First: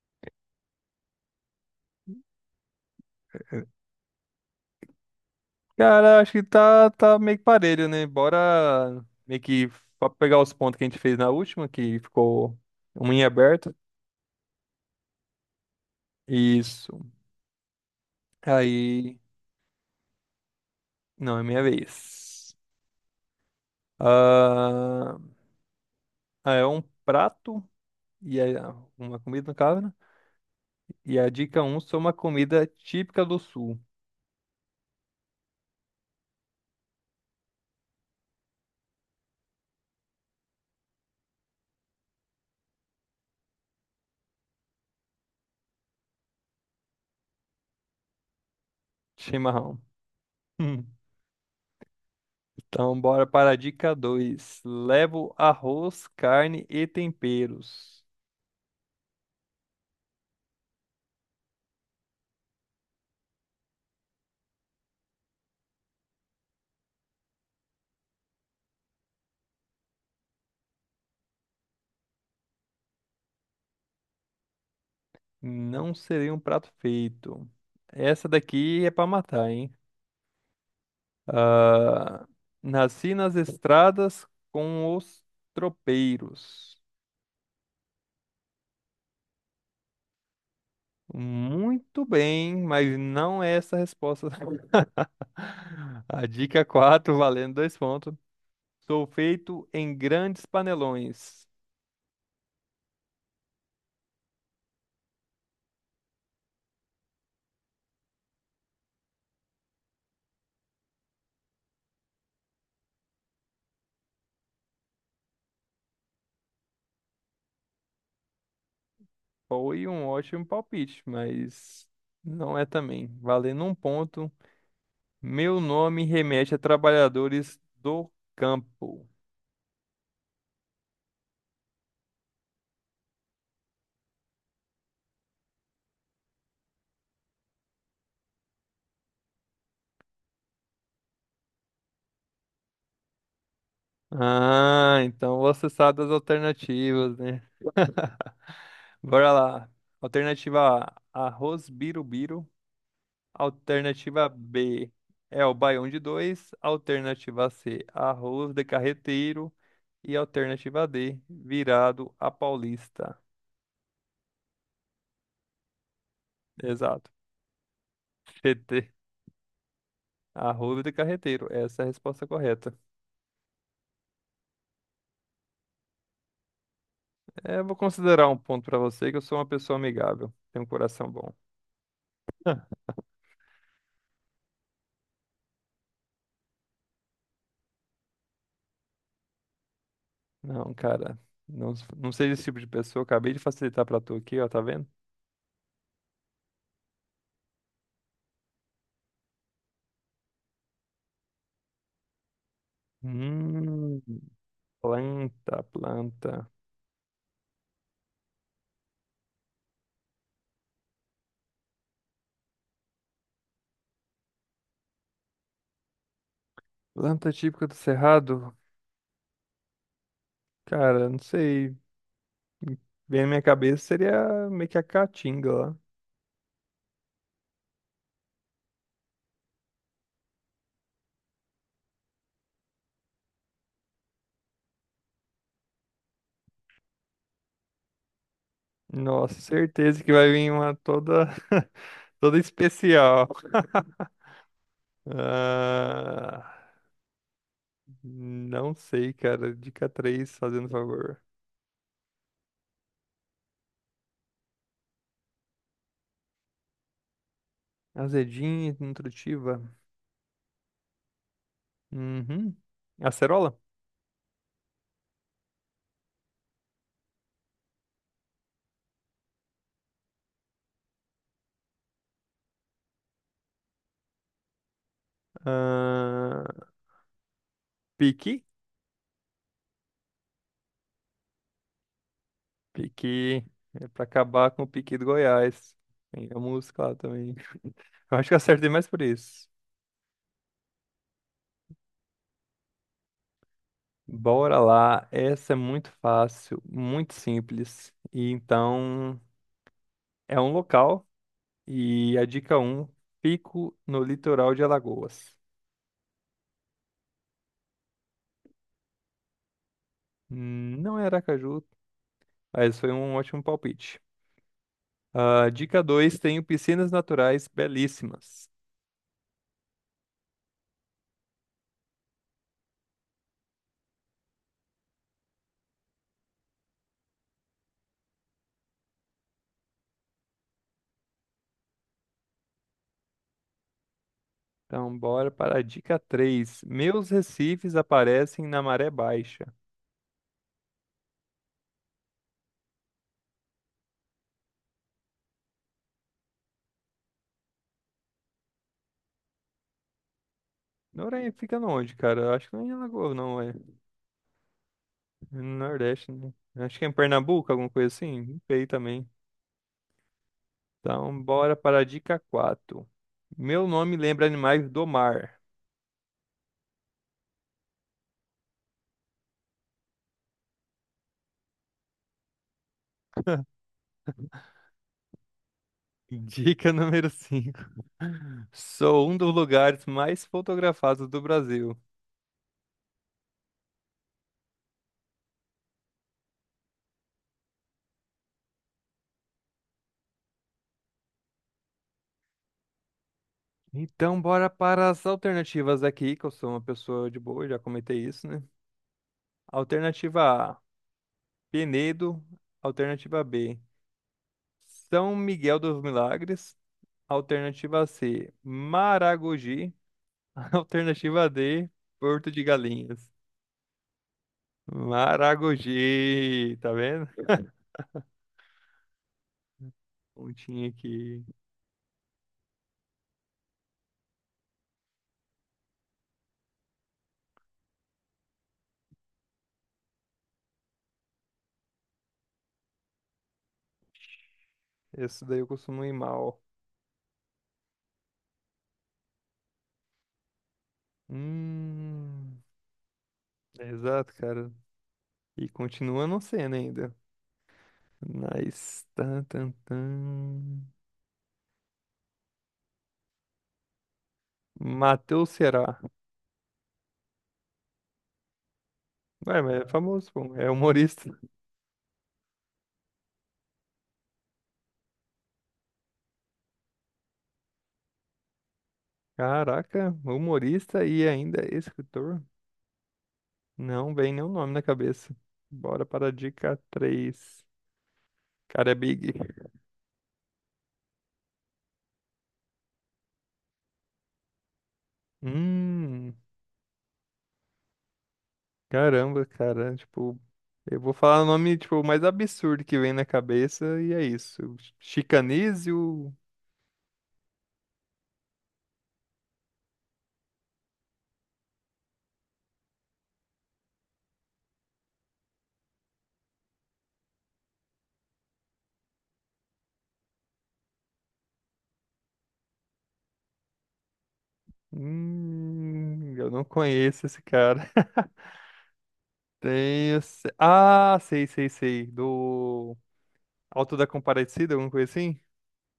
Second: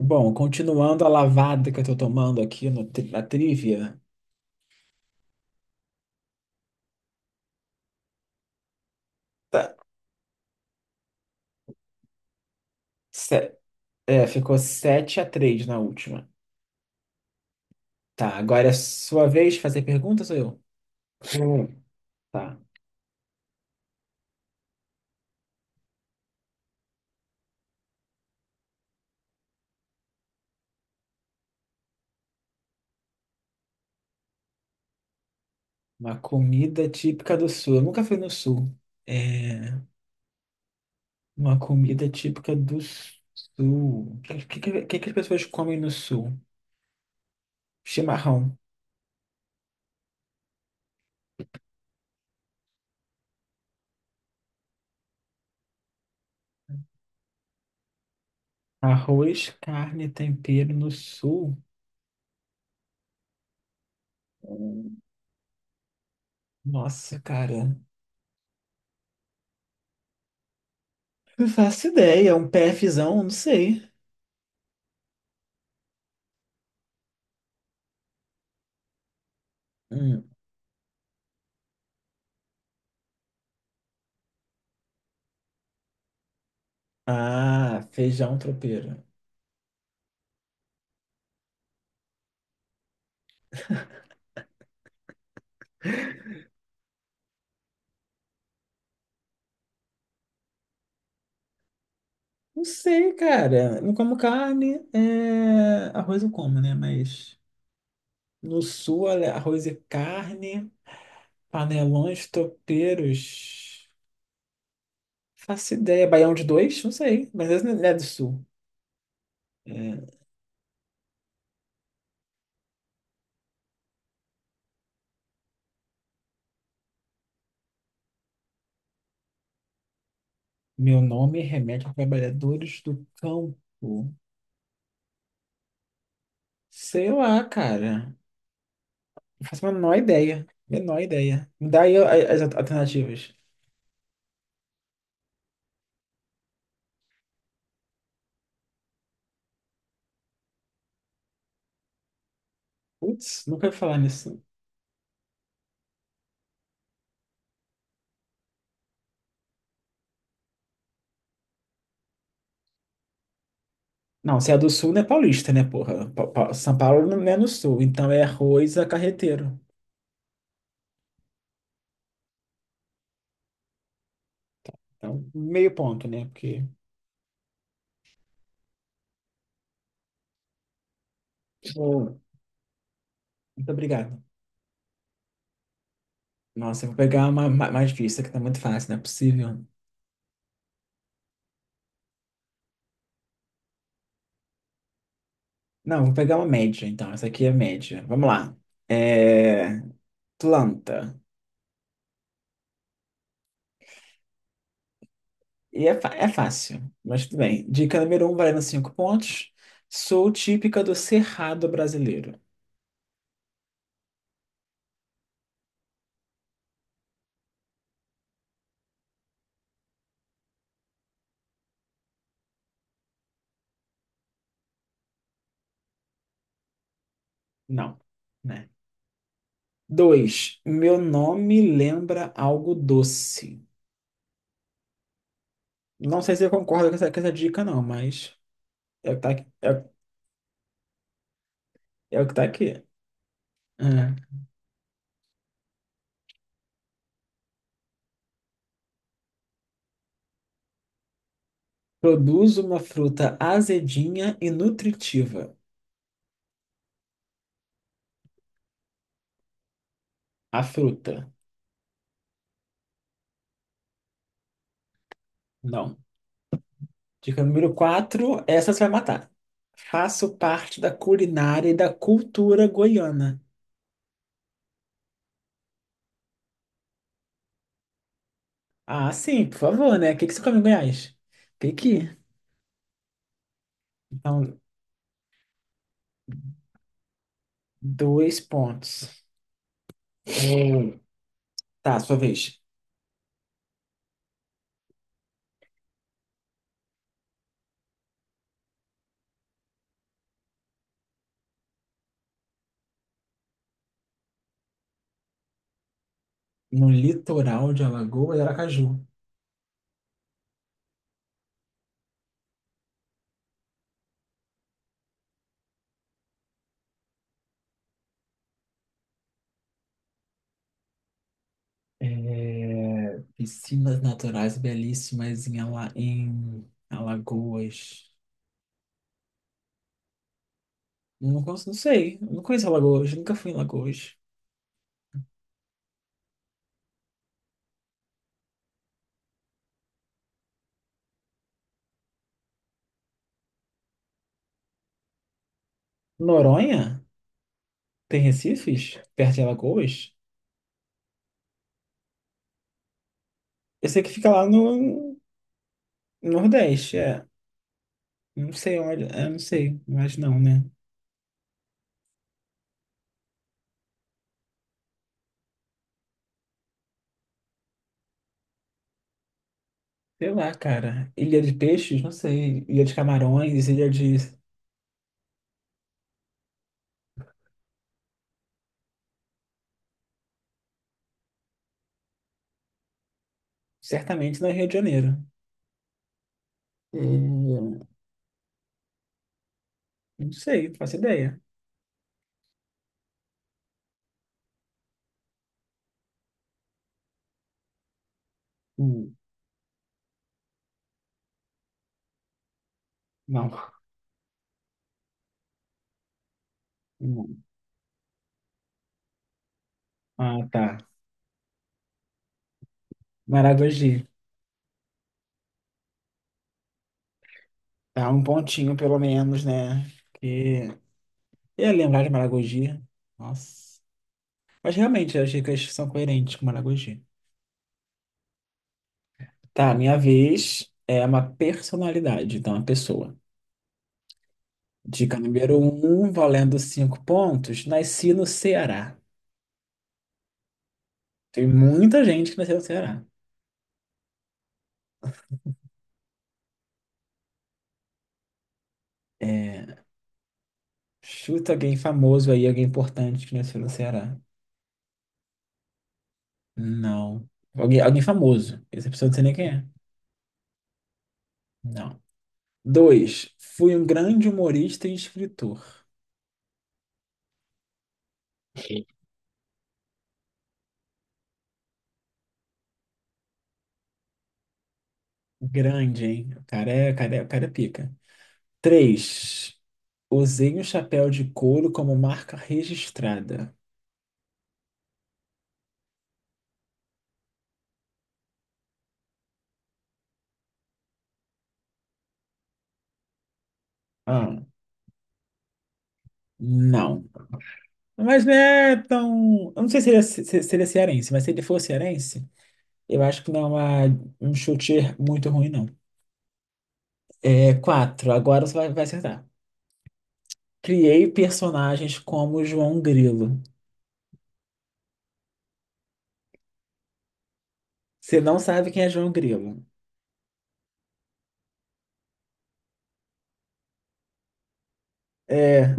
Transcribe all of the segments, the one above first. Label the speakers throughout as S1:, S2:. S1: Bom, continuando a lavada que eu tô tomando aqui no, tri- na trivia,
S2: Cara, acho que tá meio que parelho, né? Bora meio que
S1: tá,
S2: pegar os pontos que a gente fez na última, que ficou um em
S1: se-
S2: aberto.
S1: é, ficou 7-3 na última.
S2: Isso.
S1: Tá, agora é
S2: Aí.
S1: sua vez de fazer perguntas, sou eu?
S2: Não, é minha
S1: Hum.
S2: vez.
S1: Tá,
S2: Ah, ah, é um prato, e é uma comida, no caso, né? E a dica um são uma comida típica do sul:
S1: uma comida típica do sul. Eu nunca fui no sul. É, uma comida típica do sul. O que que as pessoas comem no sul? Chimarrão.
S2: chimarrão. Hum. Então, bora para a dica 2. Levo arroz, carne e temperos.
S1: Arroz, carne, e tempero no sul. Hum, Nossa, cara. Não faço ideia, é um PFzão, não sei.
S2: Não seria um prato feito. Essa daqui é pra matar, hein?
S1: Hum.
S2: Ah, nasci nas estradas com os tropeiros.
S1: Ah, feijão tropeiro.
S2: Muito bem, mas não é essa a resposta. A dica 4, valendo dois pontos. Sou feito em grandes panelões.
S1: Não sei, cara. Não como carne. Arroz eu como, né? Mas no sul, olha, arroz e carne, panelões, tropeiros. Faço ideia. Baião de dois? Não sei. Mas esse não é do sul.
S2: Foi um
S1: É,
S2: ótimo palpite, mas não é também. Valendo um ponto. Meu nome remete a trabalhadores do campo.
S1: meu nome remete a trabalhadores do campo. Sei lá, cara. Não faço a menor ideia. Menor ideia. Me dá aí as alternativas.
S2: Ah, então você sabe das alternativas, né? Bora lá. Alternativa A, arroz birubiru.
S1: Putz, nunca ouvi falar
S2: Alternativa
S1: nisso.
S2: B, é o baião de dois. Alternativa C, arroz de carreteiro. E alternativa D, virado a paulista.
S1: Não, se é do sul não é paulista, né, porra? São Paulo
S2: Exato.
S1: não é no sul, então é arroz a
S2: CT,
S1: carreteiro.
S2: arroz de carreteiro. Essa é a resposta correta.
S1: Então, meio ponto, né? Porque.
S2: É, eu vou considerar um ponto pra você que eu sou uma pessoa amigável. Tenho um coração bom.
S1: Boa. Muito obrigado. Nossa, eu vou pegar uma mais difícil, que tá muito fácil, não é possível.
S2: Não, cara. Não, seja esse tipo de pessoa. Acabei de facilitar pra tu aqui, ó, tá vendo?
S1: Não, vou pegar uma média, então. Essa aqui é média. Vamos lá. É... Planta.
S2: Hum, planta,
S1: E é
S2: planta.
S1: fácil, mas tudo bem. Dica número um, valendo cinco pontos. Sou típica do Cerrado brasileiro.
S2: Planta típica do Cerrado? Cara, não sei. Vem na minha cabeça seria meio que a caatinga lá.
S1: Não, né? Dois, meu nome lembra algo doce. Não sei se eu concordo com essa dica, não, mas é o que tá
S2: Nossa,
S1: aqui. É,
S2: certeza que vai vir uma toda,
S1: é o que
S2: toda
S1: tá aqui.
S2: especial.
S1: É.
S2: Ah, não sei, cara. Dica três, fazendo favor.
S1: Produz uma fruta azedinha e nutritiva.
S2: Azedinha, e nutritiva.
S1: A fruta.
S2: Uhum. Acerola?
S1: Não. Dica número 4. Essa você vai matar. Faço parte da culinária e da cultura goiana.
S2: Ah, Piqui?
S1: Ah, sim, por favor, né? O que que você come em Goiás? Pequi.
S2: Piqui. É pra acabar
S1: Então,
S2: com o Piqui do Goiás. Tem a música lá também. Eu acho que eu
S1: dois
S2: acertei mais por
S1: pontos.
S2: isso.
S1: Hum. Tá, sua vez.
S2: Bora lá. Essa é muito fácil, muito simples. E então, é um local. E a dica um: fico no litoral de Alagoas.
S1: No litoral de Alagoas e Aracaju.
S2: Não é Aracaju, mas foi um ótimo palpite. Ah, dica 2: tenho piscinas naturais belíssimas.
S1: É, piscinas naturais belíssimas em Alagoas. Não, não sei, eu não conheço Alagoas, nunca fui em Alagoas.
S2: Então, bora para a dica 3. Meus recifes aparecem na maré baixa.
S1: Noronha? Tem Recifes? Perto de Alagoas?
S2: Noronha fica onde, cara? Eu acho que não é em Alagoas, não, é
S1: Eu sei que fica lá no
S2: É no Nordeste, né? Eu acho que é em
S1: Nordeste, é.
S2: Pernambuco, alguma coisa assim. Não
S1: Não
S2: sei
S1: sei onde,
S2: também.
S1: não sei, mas não, né?
S2: Então, bora para a dica quatro. Meu nome lembra animais do mar.
S1: Sei lá, cara. Ilha de Peixes? Não sei. Ilha de Camarões, Ilha de.
S2: Dica número 5. Sou um dos lugares mais fotografados do Brasil.
S1: Certamente não é Rio de Janeiro. É, Não sei, não faço ideia.
S2: Então, bora para as alternativas aqui, que eu sou uma pessoa de boa, já comentei isso, né?
S1: Hum,
S2: Alternativa A, Penedo. Alternativa
S1: Não.
S2: B, São Miguel dos Milagres.
S1: Não.
S2: Alternativa C, Maragogi.
S1: Ah, tá.
S2: Alternativa D, Porto de Galinhas.
S1: Maragogi.
S2: Maragogi, tá vendo?
S1: Tá um pontinho, pelo menos, né? Que
S2: Pontinha aqui.
S1: eu ia lembrar de Maragogi. Nossa. Mas realmente, as dicas são coerentes com Maragogi. Tá, minha vez é uma personalidade, então, uma pessoa. Dica
S2: Essa daí eu
S1: número
S2: costumo ir
S1: um,
S2: mal.
S1: valendo cinco pontos. Nasci no Ceará. Tem muita gente que
S2: Hum,
S1: nasceu no Ceará.
S2: é exato, cara. E continua não sendo ainda. Nice. Tan, tan,
S1: É,
S2: tan.
S1: chuta alguém famoso aí, alguém importante que nasceu no Ceará.
S2: Matheus Ceará.
S1: Não. Alguém famoso. Essa pessoa não sei nem
S2: Ué,
S1: quem
S2: mas
S1: é.
S2: é famoso, pô. É humorista.
S1: Não. Dois, fui um grande humorista e escritor.
S2: Caraca, humorista e ainda escritor. Não vem nenhum nome na cabeça. Bora
S1: Grande,
S2: para a
S1: hein? O
S2: dica
S1: cara é, o cara é, o cara
S2: 3.
S1: é pica.
S2: Cara, é Big.
S1: Três, usei um chapéu de couro como marca registrada.
S2: Hum, caramba, cara. Tipo, eu vou falar o nome, tipo, mais absurdo que vem na cabeça e é
S1: Ah,
S2: isso. Chicanísio.
S1: não. Mas não é tão. Eu não sei se ele é cearense, mas se ele for cearense, eu acho que não é um chute muito ruim, não. É quatro, agora você vai acertar. Criei personagens como João Grilo.
S2: Eu não conheço esse cara.
S1: Você não sabe quem é João Grilo.
S2: Tem. Ah, sei. Do Alto da Comparecida, alguma coisa assim?
S1: É.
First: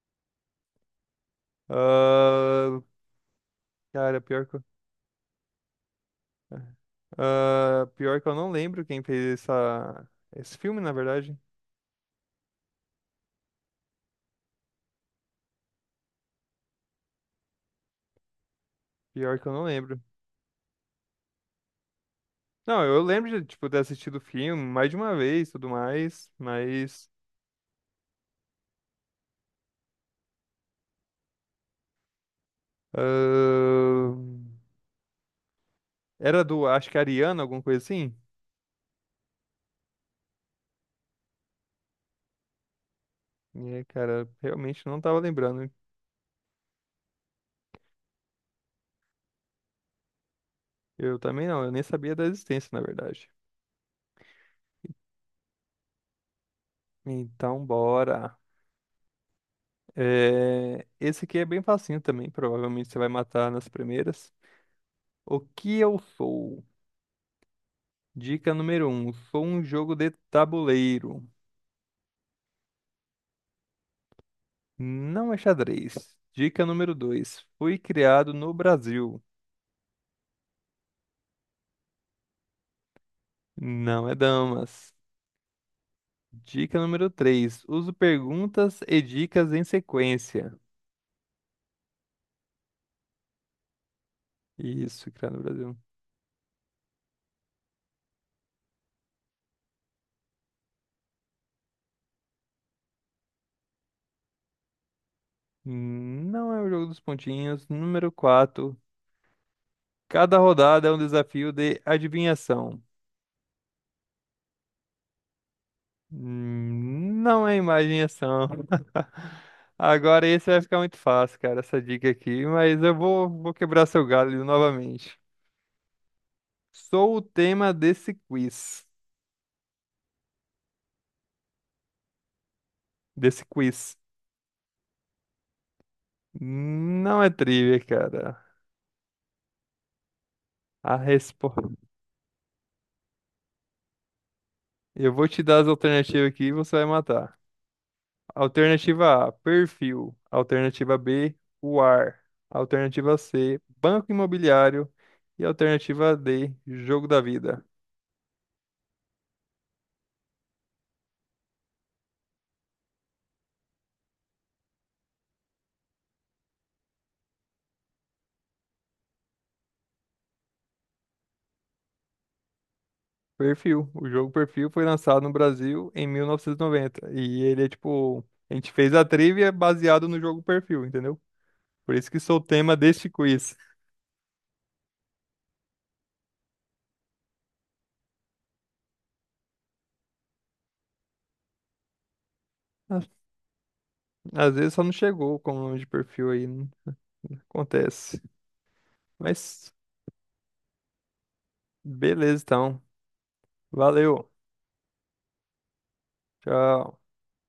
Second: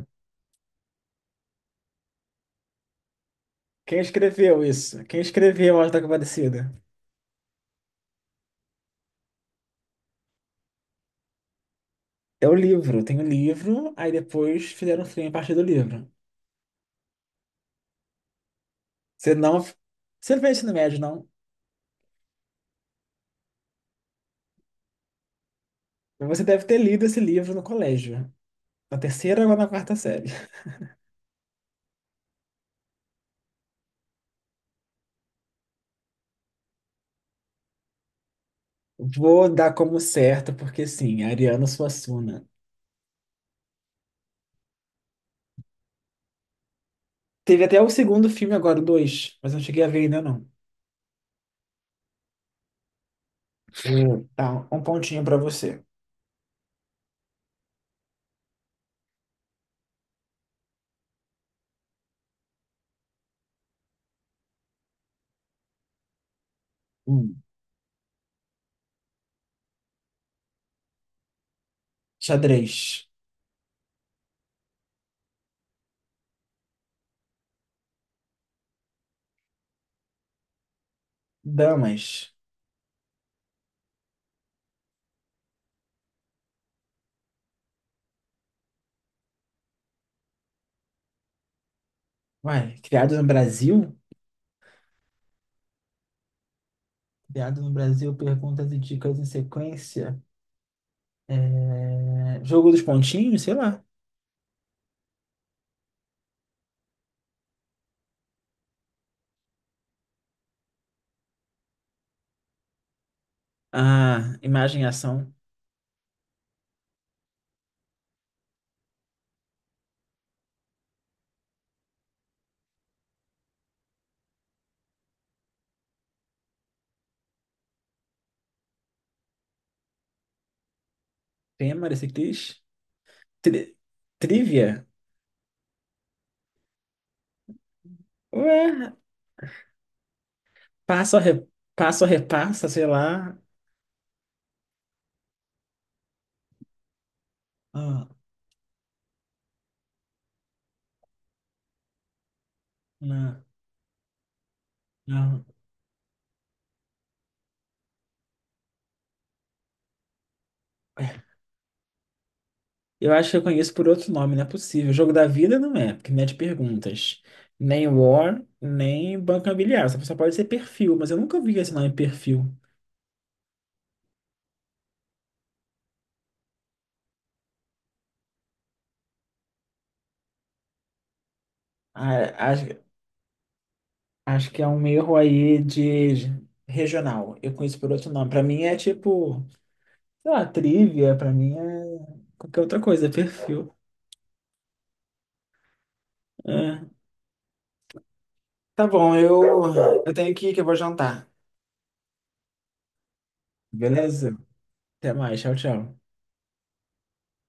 S2: Ah,
S1: Quem
S2: cara, pior que,
S1: escreveu isso? Quem escreveu A Hora da Compadecida?
S2: pior que eu não lembro quem fez essa... esse filme, na verdade.
S1: É o livro. Tem o livro, aí depois fizeram um filme a partir do livro. Você
S2: Pior que eu
S1: não.
S2: não lembro.
S1: Você não fez ensino médio, não?
S2: Não, eu lembro de, tipo, ter assistido o filme mais de uma vez, tudo mais,
S1: Você deve ter lido
S2: mas
S1: esse livro no colégio. Na terceira ou na quarta série.
S2: ahn, era do, acho que Ariana, alguma coisa assim.
S1: Vou dar como certo, porque sim, Ariano Suassuna.
S2: E, aí, cara, realmente não tava lembrando.
S1: Teve até o segundo filme agora, o dois, mas não cheguei a ver ainda, não.
S2: Eu também não, eu nem sabia da existência, na verdade.
S1: Hum. Tá, um pontinho pra você.
S2: Então, bora. É, esse aqui é bem facinho também, provavelmente você vai matar nas primeiras. O que eu sou?
S1: Hum.
S2: Dica número um, sou um jogo de tabuleiro.
S1: Xadrez.
S2: Não é xadrez. Dica número 2: Fui criado no Brasil.
S1: Damas.
S2: Não é damas. Dica número 3: Uso perguntas e dicas em sequência.
S1: Uai, criados no Brasil?
S2: Isso, criado no Brasil.
S1: Criado no Brasil, perguntas e dicas em sequência. É, jogo dos pontinhos, sei lá.
S2: Não é o jogo dos pontinhos. Número 4: Cada rodada é um desafio de adivinhação.
S1: Ah, imagem ação.
S2: Não é imagem e ação. Agora esse vai ficar muito fácil, cara, essa dica aqui, mas eu vou quebrar seu galho novamente. Sou o tema desse quiz.
S1: Tema desse quiz.
S2: Desse
S1: Tri-
S2: quiz.
S1: Trivia?
S2: Não é trivia, cara.
S1: Ué,
S2: A
S1: passa ou re-
S2: resposta
S1: passa ou repassa, sei lá.
S2: Eu vou te dar as alternativas aqui e você vai matar.
S1: Ah,
S2: Alternativa A, perfil. Alternativa B, o ar. Alternativa
S1: não,
S2: C, banco imobiliário.
S1: não.
S2: E alternativa D, jogo da vida.
S1: Eu acho que eu conheço por outro nome, não é possível. Jogo da vida não é, porque não é de perguntas. Nem War, nem Banca Bilhar. Só pode ser perfil, mas eu nunca vi esse nome perfil.
S2: Perfil. O jogo Perfil foi lançado no Brasil em 1990. E noventa. E ele é tipo. A gente fez a trivia baseado no jogo Perfil, entendeu? Por isso que
S1: Ah,
S2: sou o tema
S1: acho,
S2: deste quiz.
S1: Acho que é um erro aí de regional. Eu conheço por outro nome. Pra mim é tipo, sei lá, trivia, pra mim é qualquer outra
S2: Às
S1: coisa, é perfil.
S2: às vezes só não chegou com o nome de perfil aí. Né?
S1: É.
S2: Acontece.
S1: Tá bom,
S2: Mas
S1: eu tenho que ir que eu vou jantar.
S2: beleza, então. Valeu.
S1: Beleza? Até mais, tchau, tchau.
S2: Tchau.